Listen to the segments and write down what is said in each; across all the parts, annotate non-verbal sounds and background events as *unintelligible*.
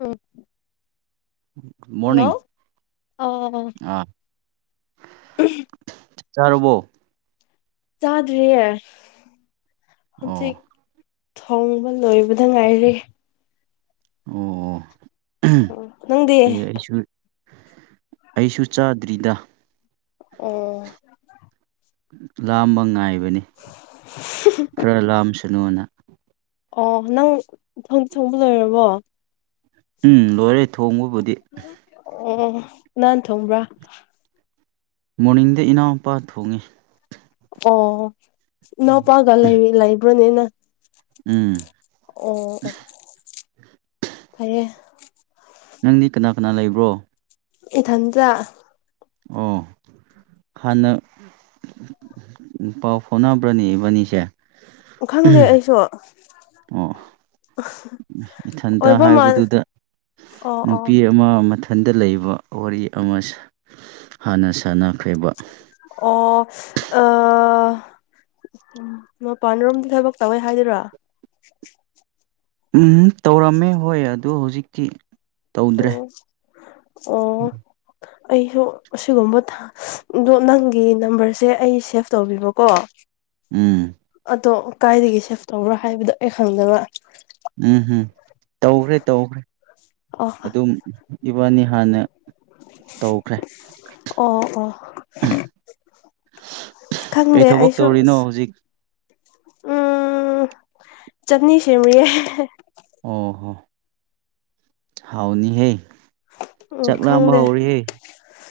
ꯎꯝ hello morning ꯑꯥꯎ ꯑꯥ ꯎꯝꯍ ꯆꯔꯨꯕꯣ ꯆꯥꯗ꯭ꯔꯤꯌꯦ ꯍꯧꯖꯤꯛ ꯑꯣ ꯊꯣꯡꯕ ꯂꯣꯏꯕꯗ ꯉꯥꯏꯔꯦ ꯑꯣ ꯑꯣ ꯎ ꯅꯪꯗꯤ ꯑꯩ ꯑꯩꯁꯨ ꯑꯩꯁꯨ ꯆꯥꯗ꯭ꯔꯤꯗ ꯑꯣ ꯂꯥꯝꯕ ꯉꯥꯏꯕꯅꯤ ꯈꯔ ꯂꯥꯝꯁꯅꯨꯅ ꯑꯣ ꯅꯪ ꯊꯣꯡꯕ ꯂꯣꯏꯔꯕꯣ ꯎꯝ ꯂꯣꯏꯔꯦ ꯊꯣꯡꯕꯕꯨꯗꯤ ꯅꯥꯟ ꯊꯝꯕ꯭ꯔꯥ ꯃꯣꯔꯅꯤꯡꯗ ꯏꯅꯥꯎꯄꯥ ꯊꯣꯡꯉꯤ ꯑꯣ ꯏꯅꯥꯎꯄꯥꯒ ꯂꯩꯕ꯭ꯔꯣꯅꯤꯅ ꯎꯝ ꯑꯣ ꯐꯌꯦ ꯅꯪꯗꯤ ꯀꯅꯥ ꯀꯅꯥ ꯂꯩꯕ꯭ꯔꯣ ꯏ ꯊꯟꯗ ꯑꯣ ꯍꯅ ꯎ ꯄꯥꯎ ꯐꯣꯅꯕ꯭ꯔꯅꯤꯕꯅꯤꯁꯦ ꯈꯪꯗꯦ ꯑꯩꯁꯨ ꯑ ꯏꯊꯟꯇ ꯑꯣꯏꯕ ꯃꯥꯜ ꯍꯥꯏꯕꯗꯨꯗ ꯑꯣ ꯑꯣ ꯅꯨꯄꯤ ꯑꯃ ꯃꯊ ꯏꯊꯟꯗ ꯂꯩꯕ ꯋꯥꯔꯤ ꯑꯃ ꯍꯥꯟꯅ ꯁꯥꯟꯅꯈ꯭ꯔꯦꯕ ꯑꯣ ꯑ ꯎꯝ ꯃꯄꯥꯟꯔꯣꯝꯗ ꯊꯕꯛ ꯇꯧꯋꯦ ꯍꯥꯏꯗꯣꯏꯔꯣ ꯎꯝ ꯇꯧꯔꯝꯃꯦ ꯍꯣꯏ ꯑꯗ ꯍꯧꯖꯤꯛꯇꯤ ꯇꯧꯗ꯭ꯔꯦ ꯑꯣ ꯑꯣ ꯑꯩꯁꯨ ꯑꯁꯤꯒꯨꯝꯕ ꯑꯗꯣ ꯅꯪꯒꯤ ꯅꯝꯕꯔꯁꯦ ꯑꯩ ꯁꯦꯚ ꯇꯧꯕꯤꯕꯀꯣ ꯎꯝ ꯑꯗꯣ ꯀꯥꯏꯗꯒꯤ ꯁꯦꯞ ꯇꯧꯕ꯭ꯔꯣ ꯍꯥꯏꯕꯗꯣ ꯑꯩ ꯈꯪꯗꯕ ꯎꯝ ꯎꯝ ꯇꯧꯈ꯭ꯔꯦ ꯇꯧꯈ꯭ꯔꯦ ꯑꯣ ꯑꯗꯨꯝ ꯏꯕꯥꯅꯤ ꯍꯥꯟꯅ ꯇꯧꯈ꯭ꯔꯦ ꯑꯣ ꯑꯣ ꯀꯩ ꯈꯪꯗꯦ ꯊꯕꯛ ꯑꯩꯁꯨ ꯇꯧꯔꯤꯅꯣ ꯍꯧꯖꯤꯛ ꯎꯝ ꯆꯠꯅꯤ ꯁꯦꯝꯔꯤꯌꯦꯦ ꯑꯣ ꯍꯣ ꯍꯥꯎꯅꯤ ꯍꯦ ꯎꯝ ꯆꯥꯛ ꯂꯥꯝꯕ ꯈꯪꯗꯦ ꯍꯧꯔꯤꯍꯦ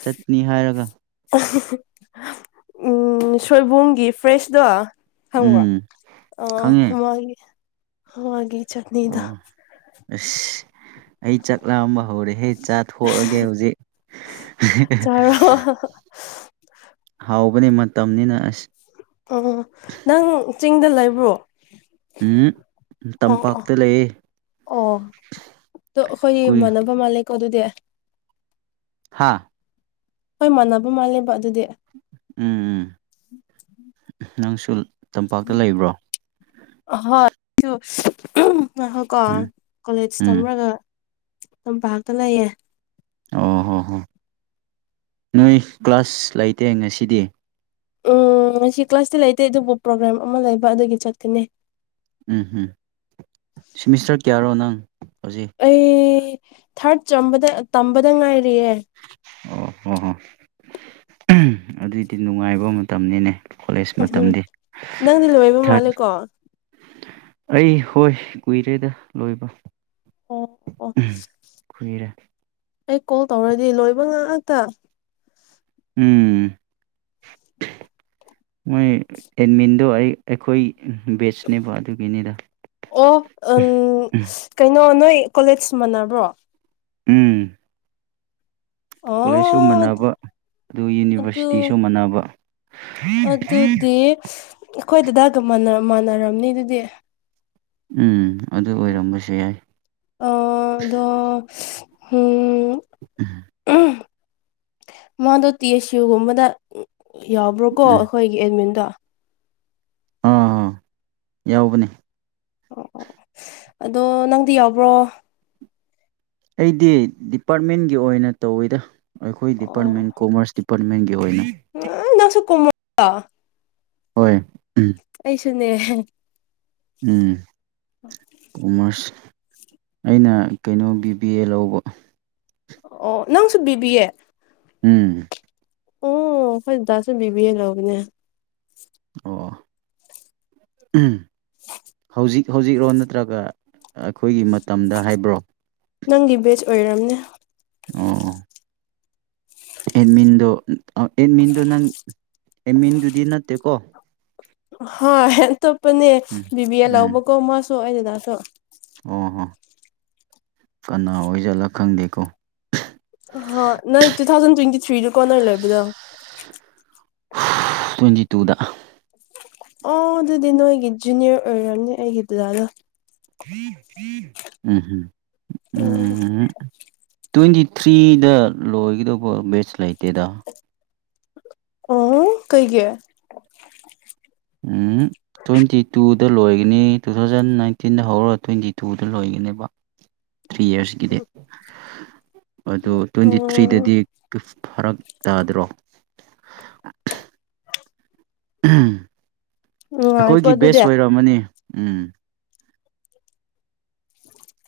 ꯆꯠꯅꯤ ꯍꯥꯏꯔꯒ ꯁꯣꯏꯕꯨꯝꯒꯤ ꯐ꯭ꯔꯦꯁꯇꯣ ꯍꯪ ꯋꯥ ꯎꯝ ꯑ ꯈꯪꯉꯦ ꯆꯠꯅꯤꯗꯣ ꯑꯣ ꯑꯩ ꯆꯠꯂꯝꯑꯝꯕ ꯍꯧꯔꯦꯍꯦ ꯆꯥꯊꯣꯛꯑꯒꯦ ꯍꯧꯖꯤꯛ ꯆꯥꯔꯣ ꯍꯥꯎꯕꯅꯤ ꯃꯇꯝꯅꯤꯅ ꯑꯁ ꯑꯣ ꯅꯪ ꯆꯤꯡꯗ ꯂꯩꯕ꯭ꯔꯣ ꯎꯝ ꯑꯣ ꯇꯝꯄꯥꯛꯇ ꯂꯩ ꯑꯣ ꯑꯣ ꯑꯩꯈꯣꯏꯒꯤ ꯀꯨꯏ ꯃꯥꯟꯅꯕ ꯃꯥꯜꯂꯦꯀꯣ ꯑꯗꯨꯗꯤ ꯍꯥꯥ ꯍꯣꯏ ꯃꯥꯟꯅꯕ ꯃꯥꯜꯂꯦꯕ ꯑꯗꯨꯗꯤ ꯎꯝ ꯎꯝ ꯁ ꯅꯥꯡꯁꯜ ꯍꯣꯏ ꯑꯍꯣꯏ ꯀꯣ ꯎꯝ ꯀꯣꯂꯦꯖ ꯎꯝ ꯇꯝꯔꯒ ꯇꯝꯄꯥꯛꯇ ꯂꯩꯌꯦ ꯑꯣ ꯍꯣ ꯍꯣꯏ ꯅꯣꯏ ꯀ꯭ꯂꯥꯁ ꯂꯩꯇꯦ ꯉꯁꯤꯗꯤ ꯎꯝ ꯉꯁꯤ ꯀ꯭ꯂꯥꯁꯇ ꯂꯩꯇꯦ ꯑꯗꯨꯕꯨ ꯄ꯭ꯔꯣꯒ꯭ꯔꯥꯝ ꯑꯃ ꯂꯩꯕ ꯑꯗꯨꯗꯒꯤ ꯆꯠꯀꯅꯤ ꯎꯝ ꯎꯝ ꯁꯤꯃꯤꯁꯇꯔ ꯀꯌꯥꯔꯣ ꯅꯪ ꯍꯧꯖꯤꯛ ꯑꯩ ꯊꯥꯔꯠ ꯆꯗ ꯇꯝꯕꯗ ꯉꯥꯏꯔꯤꯑꯦ ꯑꯣ ꯍꯣꯏ ꯍꯣ ꯑꯗꯨꯏꯗꯤ ꯅꯨꯡꯉꯥꯏꯕ ꯃꯇꯝꯅꯤꯅꯦ ꯀꯣꯂꯦꯖ ꯎꯝ ꯃꯇꯝꯗꯤ ꯅꯪꯗꯤ ꯂꯣꯏꯕ ꯊꯥꯔꯠ ꯃꯥꯜꯂꯦꯀꯣ ꯑꯣ ꯑꯩ ꯍꯣꯏ ꯀꯨꯏꯔꯦꯗ ꯂꯣꯏꯕ ꯑꯣ ꯈꯨꯏꯔꯦ ꯑꯩ ꯀꯣꯜ ꯇꯧꯔꯗꯤ ꯂꯣꯏꯕ ꯉꯥꯛꯥꯛꯇ ꯎꯝ ꯃꯣꯏ ꯑꯦꯠꯃꯤꯟꯗꯣ ꯑꯩꯈꯣꯏ ꯕꯦꯠꯁꯅꯦꯕ ꯑꯗꯨꯒꯤꯅꯤꯗ ꯑꯣ ꯎꯝ ꯀꯩꯅꯣ ꯅꯣꯏ ꯀꯣꯂꯦꯖ ꯃꯥꯟꯅꯕ꯭ꯔꯣ ꯎꯝ ꯀꯣꯂꯦꯖꯁꯨ ꯑꯣ ꯃꯟꯅꯕ ꯑꯗꯨꯒ ꯑꯗꯨ ꯌꯨꯅꯤꯚꯔꯁꯤꯇꯤꯁꯨ ꯃꯥꯟꯅꯕ ꯑꯗꯨꯗꯤ ꯑꯩꯈꯣꯏ ꯑꯗꯨꯗꯥ ꯃꯥꯟꯅꯔꯝꯅꯤ ꯑꯗꯨꯗꯤ ꯎꯝ ꯑꯗꯨ ꯑꯣꯏꯔꯝꯕꯁꯨ ꯌꯥꯏ ꯑ ꯑꯗꯣ ꯎꯝ ꯎꯝ ꯃꯥꯗꯣ ꯇꯤ ꯑꯦꯁ ꯌꯨꯒꯨꯝꯕꯗ ꯌꯥꯎꯕ꯭ꯔꯣꯀꯣ ꯎꯝ ꯑꯩꯈꯣꯏꯒꯤ ꯑꯦꯗꯃꯤꯟꯗꯣ ꯑꯥ ꯍꯣ ꯌꯥꯎꯕꯅꯦ ꯑꯣ ꯑꯣ ꯑꯗꯣ ꯅꯪꯗꯤ ꯌꯥꯎꯕ꯭ꯔꯣ ꯑꯩꯗꯤ ꯗꯤꯄꯥꯔꯠꯃꯦꯟꯒꯤ ꯑꯣꯏꯅ ꯇꯧꯋꯤꯗ ꯑꯩꯈꯣꯏ ꯑꯣ ꯗꯤꯄꯥꯔꯠꯃꯦꯟ ꯀꯣꯃꯔꯁ ꯗꯤꯄꯥꯔꯠꯃꯦꯟꯒꯤ ꯀ ꯑꯣꯏ ꯑ ꯍꯣꯏ ꯑꯩꯁꯨꯅꯦ ꯎꯝ ꯀꯃꯔꯁ ꯑꯩꯅ ꯀꯩꯅꯣ ꯕꯤ ꯕꯤ ꯑꯦ ꯂꯧꯕ ꯑꯣ ꯅꯪꯁꯨ ꯕꯤꯕꯤꯌꯦ ꯎꯝ ꯑꯣ ꯐ ꯗꯁꯕꯤ ꯂꯧꯕꯅꯦ ꯑꯣ ꯍꯧꯖꯤꯛ ꯍꯧꯖꯤꯛꯔꯣ ꯅꯠꯇ꯭ꯔꯒ ꯑꯩꯈꯣꯏꯒꯤ ꯃꯇꯝꯗ ꯍꯥꯏꯕ꯭ꯔꯣ ꯅꯪꯒꯤ ꯕꯦꯆ ꯑꯣꯏꯔꯝꯅꯦ ꯑꯣ ꯑꯦꯠꯃꯤꯟꯗꯣ ꯑꯦꯠꯃꯤꯟꯗꯣ ꯅꯪ ꯑꯦꯠꯃꯤꯟꯗꯨꯗꯤ ꯅꯠꯇꯦꯀꯣ ꯍꯣꯏ ꯑꯇꯣꯞꯄꯅꯦ ꯎꯝ ꯕꯤꯕꯤ ꯑ ꯎꯝ ꯂꯥꯎꯕꯀꯣ ꯃꯥꯁꯨ ꯑꯩ ꯑꯗꯨꯗꯥꯁꯨ ꯑꯣ ꯍꯣ ꯀꯅꯥ ꯑꯣꯏꯁꯤꯠꯂ ꯈꯪꯗꯦꯀꯣ ꯅꯪ ꯇꯨ ꯊꯥꯎꯖꯟ ꯇ꯭ꯋꯦꯟꯇꯤ ꯊ꯭ꯔꯤꯗ ꯀꯅꯔ ꯂꯩꯕꯗ ꯇ꯭ꯋꯦꯟꯇꯤ ꯇꯨꯗ ꯑꯣ ꯑꯗꯨꯗꯤ ꯅꯣꯏꯒꯤ ꯖꯨꯅꯤꯌꯔ ꯑꯣꯏꯝꯅꯦ ꯑꯩꯒꯤ ꯗꯥꯅ ꯎꯝꯝ *unintelligible* ꯇ꯭ꯋꯦꯟꯇꯤ ꯊ꯭ꯔꯤꯗ ꯂꯣꯏꯒꯗꯧꯕ ꯕꯦꯠꯁ ꯂꯩꯇꯦꯗ ꯑꯣ ꯀꯩꯒꯤ ꯎꯝ ꯇ꯭ꯋꯦꯟꯇꯤ ꯇꯨꯗ ꯂꯣꯏꯒꯅꯤ ꯇꯨ ꯊꯥꯎꯖꯟ ꯅꯥꯏꯟꯇꯤꯟꯗ ꯍꯧꯔꯒ ꯇ꯭ꯋꯦꯟꯇꯤ ꯇꯨꯗ ꯂꯣꯏꯒꯅꯦꯕ ꯊ꯭ꯔꯤ ꯏꯔꯁꯀꯤꯗꯤ ꯑꯗꯨ ꯇ꯭ꯋꯦꯟꯇꯤ ꯎꯝ ꯊ꯭ꯔꯤꯗꯗꯤ ꯐꯔꯛ ꯇꯥꯗ꯭ꯔꯣ *unintelligible* ꯅꯨꯡꯉꯥꯏꯀꯣ ꯑꯩꯈꯣꯏꯒꯤ ꯕꯦꯁ ꯑꯗꯨꯗꯤ ꯑꯣꯏꯔꯝꯃꯅꯤ ꯎꯝ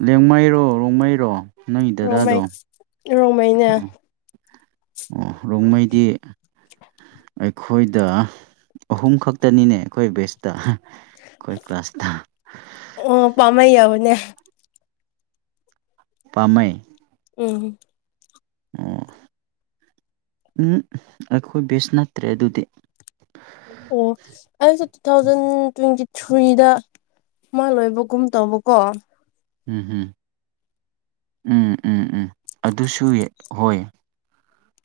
ꯂꯦꯡꯃꯩꯔꯣ ꯔꯣꯡꯃꯩꯔꯣ ꯅꯣꯏꯒꯤ ꯗꯗꯥꯗꯣ ꯔꯣꯡꯃꯩ ꯔꯣꯡꯃꯩꯅꯦ ꯎ ꯑꯣ ꯔꯣꯡꯃꯩꯗꯤ ꯑꯩꯈꯣꯏꯗ ꯑꯍꯨꯝ ꯈꯛꯇꯅꯤꯅꯦ ꯑꯩꯈꯣꯏ ꯕꯦꯁꯇ ꯑꯩꯈꯣꯏ ꯀ꯭ꯂꯥꯁꯇ ꯑꯣ ꯄꯥꯝꯃꯩ ꯌꯥꯕꯅꯦ ꯄꯃ ꯎꯝ ꯑꯣ ꯎꯝ ꯑꯩꯈꯣꯏ ꯕꯦꯁ ꯅꯠꯇ꯭ꯔꯦ ꯑꯗꯨꯗꯤ ꯑꯣ ꯑꯩꯁꯦ ꯇꯨ ꯊꯥꯎꯖꯟ ꯇ꯭ꯋꯦꯟꯇꯤ ꯊ꯭ꯔꯤꯗ ꯃꯣꯏ ꯂꯣꯏꯕ ꯀꯨꯝꯨꯝ ꯇꯧꯕ ꯀꯣ ꯎꯝ ꯎꯝ ꯎꯝ ꯎꯝ ꯎꯝ ꯑꯗꯨꯁꯨ ꯍꯣꯏ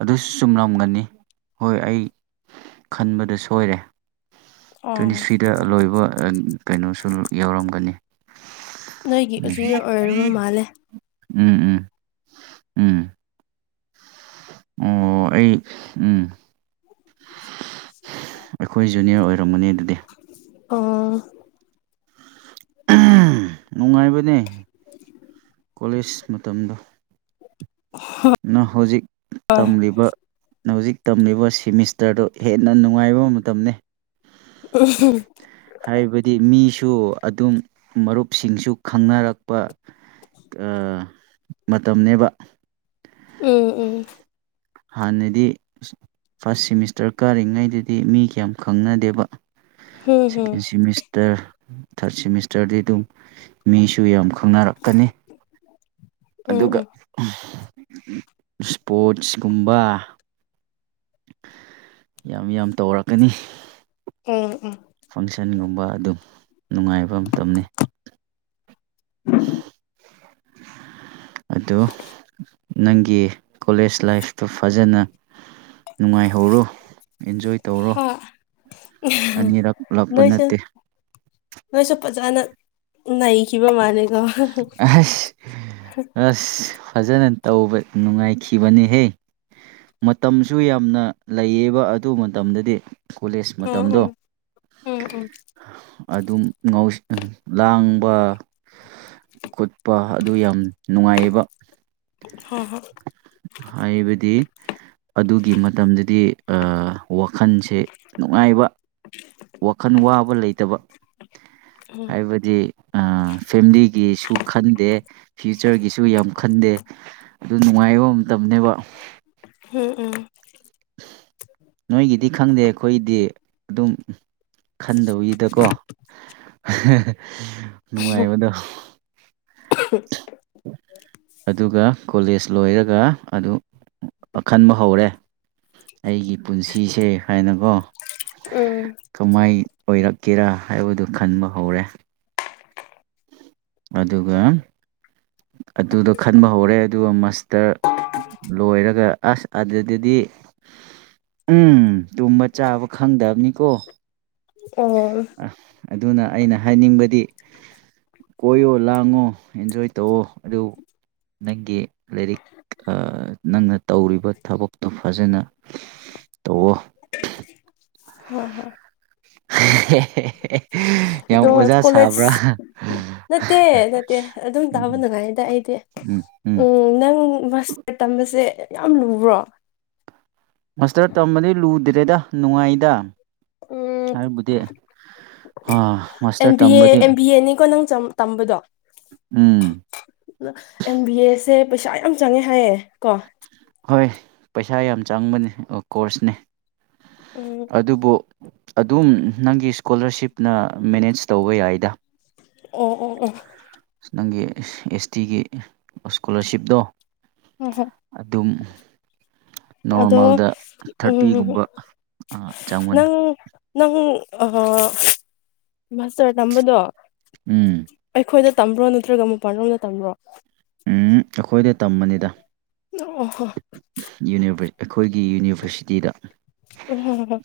ꯑꯗꯨꯁꯨ ꯆꯨꯝꯂꯝꯒꯅꯤ ꯍꯣꯏ ꯑꯩ ꯈꯟꯕꯗ ꯁꯣꯏꯔꯦ ꯇ꯭ꯋꯦꯟꯇꯤ ꯑꯣ ꯊ꯭ꯔꯤꯗ ꯂꯣꯏꯕ ꯀꯩꯅꯣꯁꯨ ꯌꯥꯎꯔꯝꯒꯅꯤ ꯅꯣꯏꯒꯤ ꯎꯝ ꯑꯗꯨꯖꯨꯅ ꯑꯣꯏꯔꯨꯔꯣ ꯃꯥꯜꯂꯦ ꯎꯝ ꯎꯝ ꯎꯝ ꯑꯣ ꯑꯩ ꯎꯝ ꯑꯩꯈꯣꯏ ꯖꯨꯅꯤꯌꯔ ꯑꯣꯏꯔꯝꯒꯅꯤ ꯑꯗꯨꯗꯤ ꯑꯣ ꯅꯨꯡꯉꯥꯏꯕꯅꯦ *unintelligible* ꯀꯣꯂꯦꯖ ꯃꯇꯝꯗ ꯅ ꯍꯧꯖꯤꯛ ꯑ ꯇꯝꯂꯤꯕ ꯍꯧꯖꯤꯛ ꯇꯝꯂꯤꯕ ꯁꯤꯃꯤꯁꯇꯔꯗꯨ ꯍꯦꯟꯅ ꯅꯨꯡꯉꯥꯏꯕ ꯃꯇꯝꯅꯤ ꯍꯥꯏꯕꯗꯤ ꯃꯤꯁꯨ ꯁꯨ ꯑꯗꯨꯝ ꯃꯔꯨꯞꯁꯤꯡꯁꯨ ꯈꯪꯅꯔꯛꯄ ꯃꯇꯝꯅꯦꯕ ꯎꯝ ꯎꯝ ꯍꯥꯟꯅꯗꯤ ꯐꯥꯔꯁ ꯁꯤꯦꯃꯤꯁꯇꯔ ꯀꯥꯔꯤꯉꯩꯗꯗꯤ ꯃꯤ ꯀꯌꯥꯝ ꯈꯪꯅꯗꯦꯕ ꯍꯝ ꯁꯦꯀꯦꯟ ꯍꯝ ꯁꯤꯃꯤꯁꯇꯔ ꯊꯥꯔꯠ ꯁꯦꯃꯤꯁꯇꯔꯗꯤ ꯑꯗꯨꯝ ꯃꯤꯁꯨ ꯌꯥꯝ ꯈꯪꯅꯔꯛꯀꯅꯤ ꯎꯝ ꯑꯗꯨꯒ ꯎꯝ ꯏꯁꯄꯣꯔꯠꯁꯀꯨꯝꯕ ꯌꯥꯝ ꯌꯥꯝ ꯇꯧꯔꯛꯀꯅꯤ ꯎꯝ ꯎꯝ ꯐꯪꯁꯟꯒꯨꯝꯕ ꯑꯗꯨꯝ ꯅꯨꯡꯉꯥꯏꯕ ꯃꯇꯝꯅꯤ *unintelligible* ꯑꯗꯨ ꯅꯪꯒꯤ ꯀꯣꯂꯦꯖ ꯂꯥꯏꯐꯇꯨ ꯐꯖꯅ ꯅꯨꯡꯉꯥꯏꯍꯧꯔꯣ ꯏꯟꯖꯣꯏ ꯍ ꯂꯥꯛꯄ ꯅꯁ ꯅꯠꯇꯦ ꯅꯁ ꯑꯣꯖꯅ ꯅꯩꯈꯤꯕ ꯃꯥꯅꯤ ꯑꯁ ꯑꯁ ꯐꯖꯅ ꯇꯧꯕ ꯅꯨꯡꯉꯥꯏꯈꯤꯕꯅꯤꯍꯦ ꯃꯇꯝꯁꯨ ꯌꯥꯝꯅ ꯂꯩꯌꯦꯕ ꯑꯗꯨ ꯃꯇꯝꯗꯗꯤ ꯀꯣꯂꯦꯖ ꯎꯝ ꯃꯇꯝꯗꯣ ꯎꯝ ꯎꯝ ꯎꯝ ꯑꯗꯨꯝ ꯉ ꯂꯥꯡꯕ ꯀꯣꯠꯄ ꯑꯗꯨ ꯌꯥꯝ ꯅꯨꯡꯉꯥꯏꯌꯦꯕ ꯍꯣꯏ ꯍꯣꯏ ꯍꯥꯏꯕꯗꯤ ꯑꯗꯨꯒꯤ ꯃꯇꯝꯗꯗꯤ ꯋꯥꯈꯜꯁꯦ ꯅꯨꯡꯉꯥꯏꯕ ꯋꯥꯈꯜ ꯋꯥꯕ ꯂꯩꯇꯕ ꯎꯝ ꯍꯥꯏꯕꯗꯤ ꯐꯦꯃꯤꯂꯤꯒꯤꯁꯨ ꯈꯟꯗꯦ ꯐ꯭ꯌꯨꯆꯔꯒꯤꯁꯨ ꯌꯥꯝ ꯈꯟꯗꯦ ꯑꯗꯨ ꯅꯨꯡꯉꯥꯏꯕ ꯃꯇꯝꯅꯦꯕ ꯎꯝ ꯎꯝ ꯅꯣꯏꯒꯤꯗꯤ ꯈꯪꯗꯦ ꯑꯩꯈꯣꯏꯗꯤ ꯑꯗꯨꯝ ꯈꯟꯗꯕꯒꯤꯗꯀꯣ ꯅꯨꯡꯉꯥꯏꯕꯗꯣ ꯑꯗꯨꯒ ꯀꯣꯂꯦꯖ ꯂꯣꯏꯔꯒ ꯑꯗꯨ ꯑꯈꯟꯕ ꯍꯧꯔꯦ ꯑꯩꯒꯤ ꯄꯨꯟꯁꯤꯁꯦ ꯍꯥꯏꯅꯀꯣ ꯎꯝ ꯀꯃꯥꯏ ꯑꯣꯏꯔꯛꯀꯦꯔꯥ ꯍꯥꯏꯕꯗꯨ ꯈꯟꯕ ꯍꯧꯔꯦ ꯑꯗꯨꯒ ꯑꯗꯨꯗ ꯈꯟꯕ ꯍꯧꯔꯦ ꯑꯗꯨꯒ ꯃꯁꯇꯔ ꯂꯣꯏꯔꯒ ꯑꯁ ꯑꯗꯨꯗꯗꯤ ꯎꯝ ꯇꯨꯝꯕ ꯆꯥꯕ ꯈꯪꯗꯕꯅꯤꯀꯣ ꯑꯣ ꯑꯗꯨꯅ ꯑꯩꯅ ꯍꯥꯏꯅꯤꯡꯕꯗꯤ ꯀꯣꯏꯌꯣ ꯂꯥꯡꯉꯣ ꯑꯦꯟꯖꯣꯏ ꯇꯧꯋ ꯑꯗꯨ ꯅꯪꯒꯤ ꯂꯥꯏꯔꯤꯛ ꯅꯪꯅ ꯇꯧꯔꯤꯕ ꯊꯕꯛꯇꯣ ꯐꯖꯅ ꯇ ꯑꯣ ꯍ ꯍ *unintelligible* ꯌꯥꯝ ꯑꯣꯖꯥ ꯀꯣꯂꯦꯖ ꯁꯥꯕ꯭ꯔꯥ ꯅꯠꯇꯦ ꯅꯠꯇꯦ ꯑꯗꯨꯝ ꯇꯥꯕ ꯎꯝ ꯉꯥꯏꯗ ꯑꯩꯗꯤ ꯎꯝ ꯅꯪ ꯃꯁꯇꯔ ꯇꯝꯕꯁꯦ ꯌꯥꯝ ꯂꯨꯕ꯭ꯔꯣ ꯃꯥꯁꯇꯔ ꯇꯝꯕꯗꯤ ꯂꯨꯗ꯭ꯔꯦꯗ ꯅꯨꯡꯉꯥꯏꯗ ꯎꯝ ꯍꯥꯏꯕꯨꯗꯤ ꯑꯦꯝ ꯃꯥꯁꯇꯔ ꯕꯤ ꯑꯦ ꯇꯝꯕꯗꯤ ꯑꯦꯝ ꯕꯤ ꯑꯦꯅꯤꯀꯣ ꯅꯪ ꯇꯝꯕꯗꯣ ꯎꯝ ꯑꯦꯝꯕꯤ ꯑꯦꯁꯦ ꯄꯩꯁꯥ ꯌꯥꯝ ꯆꯪꯉꯦ ꯍꯥꯏꯌꯦ ꯀꯣ ꯍꯣꯏ ꯄꯩꯁꯥ ꯌꯥꯝ ꯆꯪꯕꯅꯤ ꯀꯣꯔꯁꯅꯦ ꯎꯝ ꯑꯗꯨꯕꯨ ꯑꯗꯨꯝ ꯅꯪꯒꯤ ꯏꯁꯀꯣꯂꯔꯁꯤꯞꯅ ꯃꯦꯅꯦꯖ ꯇꯧꯕ ꯌꯥꯏꯗ ꯑꯣ ꯑꯣꯝ ꯑꯣꯝ ꯅꯪꯒꯤ ꯑꯦꯁ ꯇꯤꯒꯤ ꯏꯁꯀꯣꯂꯥꯔꯁꯤꯞꯇꯣ ꯍꯝ ꯍꯝ ꯑꯗꯨꯝ ꯅꯣꯔꯃꯦꯜꯗ ꯎꯝ ꯊꯥꯔꯇꯤꯒꯨꯝꯕ ꯆꯪꯒꯅꯤ ꯅꯪ ꯅꯪ ꯑ ꯃꯥꯁꯇꯔ ꯅꯝꯕꯗꯣ ꯎꯝ ꯇꯝꯕ꯭ꯔꯣ ꯅꯠꯇ꯭ꯔꯒ ꯃꯄꯥꯟꯔꯣꯗ ꯇꯝꯕ꯭ꯔꯣ ꯎꯝ ꯑꯩꯈꯣꯏꯗ ꯇꯝꯕꯅꯤꯗ ꯑꯣ ꯍꯣ ꯌꯨꯅꯤꯚꯔ ꯑꯩꯈꯣꯏꯒꯤ ꯌꯨꯅꯤꯕꯔꯁꯤꯇꯤꯗ ꯎ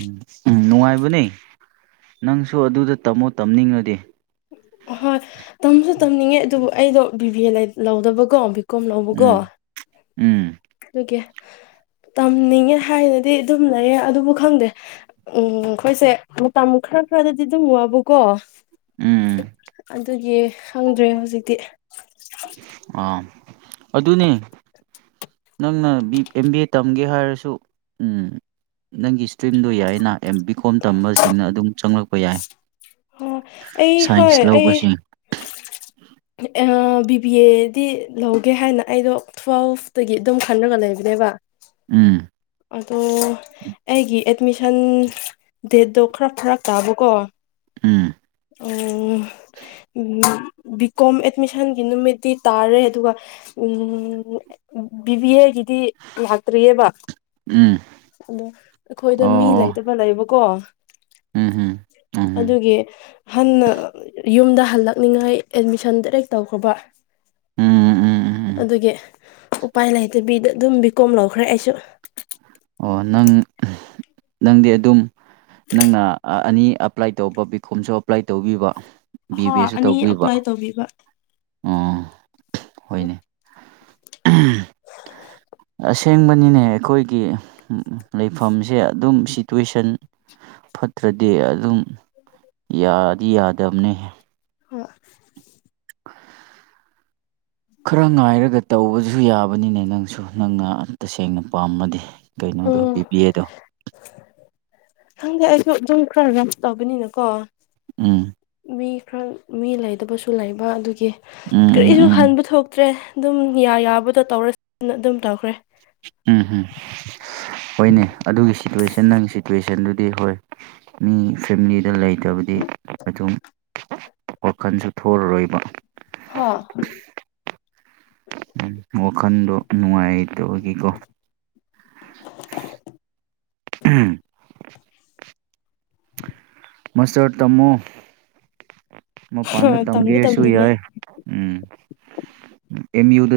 ꯎꯝ ꯎꯝ ꯅꯨꯡꯉꯥꯏꯕꯅꯦ ꯅꯪꯁꯨ ꯑꯗꯨꯗ ꯇꯝꯃꯣ ꯇꯝꯅꯤꯡꯉꯗꯤ ꯍꯣꯏ ꯇꯝꯁꯨ ꯇꯝꯅꯤꯡꯉꯦ ꯑꯗꯨꯕꯨ ꯑꯩꯗꯣ ꯕꯤꯕꯤ ꯂꯧꯗꯕꯀꯣꯕꯤ ꯀꯣꯝꯅꯧꯕꯀꯣ ꯎꯝ ꯎꯝ ꯀ ꯇꯝꯅꯤꯡꯉꯦ ꯍꯥꯏꯅꯗꯤ ꯑꯗꯨꯝ ꯂꯩꯌꯦ ꯑꯗꯨꯕꯨ ꯈꯪꯗꯦ ꯎꯝ ꯑꯩꯈꯣꯏꯁꯦ ꯇꯈ꯭ꯔꯦ ꯈ ꯈꯋꯥꯗꯗꯤꯗꯤ ꯍꯨꯉꯕꯨ ꯀꯣ ꯎꯝ ꯑꯗꯨꯒꯤ ꯈꯪꯗ꯭ꯔꯦ ꯍꯧꯖꯤꯛꯇꯤ ꯑꯥ ꯑꯗꯨꯅꯤ ꯅꯪꯅ ꯑꯦꯝ ꯕꯤ ꯑꯦ ꯇꯝꯒꯦ ꯍꯥꯏꯔꯁꯨ ꯎꯝ ꯅꯪꯒꯤ ꯏꯁꯇ꯭ꯔꯤꯝꯗꯣ ꯌꯥꯏ ꯑꯩꯅ ꯑꯦꯝ ꯕꯤ ꯀꯣꯝ ꯇꯝꯕꯁꯤꯡꯅ ꯑꯗꯨꯝ ꯆꯪꯂꯛꯄ ꯌꯥꯏ ꯑꯣ ꯑꯩ ꯍꯣꯏ ꯁꯥꯏꯟꯁ ꯑꯩ ꯂꯧꯕꯁꯤꯡ ꯕꯤ ꯕꯤ ꯑꯦꯗꯤ ꯂꯧꯒꯦ ꯍꯥꯏꯅ ꯑꯩꯗꯣ ꯇ꯭ꯋꯦꯜꯐꯇꯒꯤ ꯑꯗꯨꯝ ꯈꯟꯅꯔꯒ ꯂꯩꯕ ꯑꯗꯨꯗꯦ ꯋꯥ ꯎꯝ ꯑꯗꯣ ꯑꯩꯒꯤ ꯑꯦꯠꯃꯤꯁꯟ ꯗꯦꯠꯇꯣ ꯈꯔ ꯐꯔꯛ ꯇꯥꯕꯀꯣ ꯎꯝ ꯎ ꯕꯤ ꯀꯣꯝ ꯑꯦꯗꯃꯤꯁꯟꯒꯤ ꯅꯨꯃꯤꯠꯇꯤ ꯇꯥꯔꯦ ꯑꯗꯨꯒ ꯎ ꯕꯤꯕꯤ ꯑꯦꯒꯤ ꯗꯤ ꯂꯥꯛꯇ꯭ꯔꯤꯑꯕ ꯎꯝ ꯑꯗꯣ ꯑꯩꯈꯣꯏꯗ ꯑꯣ ꯃꯤ ꯑꯣ ꯂꯩꯇꯕ ꯂꯩꯕꯀꯣ ꯎꯝ ꯎꯝ ꯑꯗꯨꯒꯤ ꯍꯟꯅ ꯌꯨꯝꯗ ꯍꯜꯂꯛꯅꯤꯉꯥꯏ ꯑꯦꯠꯃꯤꯁꯟ ꯗꯥꯏꯔꯦꯛ ꯇꯧꯈ꯭ꯔꯕ ꯎꯝ ꯎꯝ ꯎꯝ ꯎꯝ ꯎꯝ ꯎꯝ ꯑꯗꯨꯒꯤ ꯎꯄꯥꯏ ꯂꯩꯇꯕꯤꯗ ꯑꯗꯨꯝ ꯕꯤꯀꯣꯝ ꯂꯧꯈ꯭ꯔꯦ ꯑꯩꯁꯨ ꯑꯣ ꯅꯪ ꯅꯪꯗꯤ ꯑꯗꯨꯝ ꯅꯪꯅ ꯑꯅꯤ ꯑꯄ꯭ꯂꯥꯏ ꯇꯧꯕ ꯕꯤ ꯀꯣꯝꯁꯨ ꯑꯦꯄ꯭ꯂꯥꯏ ꯇꯧꯕꯤꯕ ꯕꯤ ꯕꯤ ꯍꯣꯏ ꯑꯦꯁꯨ ꯑꯅꯤ ꯇꯧꯕꯤꯕ ꯑꯦꯄ꯭ꯂꯥꯏ ꯇꯧꯕꯤꯕ ꯎ ꯍꯣꯏꯅꯦ ꯑꯁꯦꯡꯕꯅꯤꯅꯦ ꯑꯩꯈꯣꯏꯒꯤ ꯂꯩꯐꯝꯁꯦ ꯑꯗꯨꯝ ꯁꯤꯇꯨꯋꯦꯁꯟ ꯐꯠꯇ꯭ꯔꯗꯤ ꯑꯗꯨꯝ ꯌꯥꯗꯤ ꯌꯥꯗꯕꯅꯦ ꯍꯣꯏ *unintelligible* ꯈꯔ ꯉꯥꯏꯔꯒ ꯇꯧꯕꯁꯨ ꯌꯥꯕꯅꯤꯅꯦ ꯅꯪꯁꯨ ꯅꯪꯅ ꯇꯁꯦꯡꯅ ꯄꯥꯝꯃꯗꯤ ꯀꯩꯅꯣꯗꯣ ꯎꯝ ꯄꯤ ꯄꯤꯌꯦꯗꯣ ꯍꯪꯗꯦ ꯑꯩꯁꯨ ꯑꯗꯨꯝ ꯈꯔ ꯔꯦꯝꯁ ꯇꯧꯒꯅꯤꯅ ꯀꯣ ꯎꯝ ꯃꯤ ꯈꯔ ꯃꯤ ꯂꯩꯗꯕꯁꯨ ꯂꯩꯕ ꯑꯗꯨꯒꯤ ꯎꯝ ꯎꯝ ꯀꯔꯤꯁꯨ ꯎꯝ ꯍꯟꯕ ꯊꯣꯛꯇ꯭ꯔꯦ ꯑꯗꯨꯝ ꯌꯥ ꯌꯥꯕꯗꯣ ꯇꯧꯔꯅ ꯑꯗꯨꯝ ꯇꯧꯈ꯭ꯔꯦ ꯎꯝ ꯎꯝ ꯍꯣꯏꯅꯦ ꯑꯗꯨꯒꯤ ꯁꯤꯇꯨꯋꯦꯁꯟ ꯅꯪ ꯁꯤꯇꯨꯋꯦꯁꯟꯗꯨꯗꯤ ꯍꯣꯏ ꯃꯤ ꯐꯦꯃꯤꯂꯤꯗ ꯂꯩꯇꯕꯗꯤ ꯑꯗꯨꯝ ꯋꯥꯈꯟꯁꯨ ꯊꯣꯔꯔꯣꯏꯕ ꯍ ꯎ ꯋꯥꯈꯟꯗ ꯅꯨꯡꯉꯥꯏ ꯇꯥꯕꯥ ꯒꯤꯀꯣ ꯃꯥꯁꯇ꯭ꯔ ꯇꯝꯃꯣ ꯃꯄꯥꯟꯗ ꯇꯝꯗꯤ ꯇꯝꯒꯦꯁꯨ ꯇꯝꯅꯤꯡꯉꯦ ꯌꯥꯏ ꯑꯦꯝ ꯌꯨꯗꯥ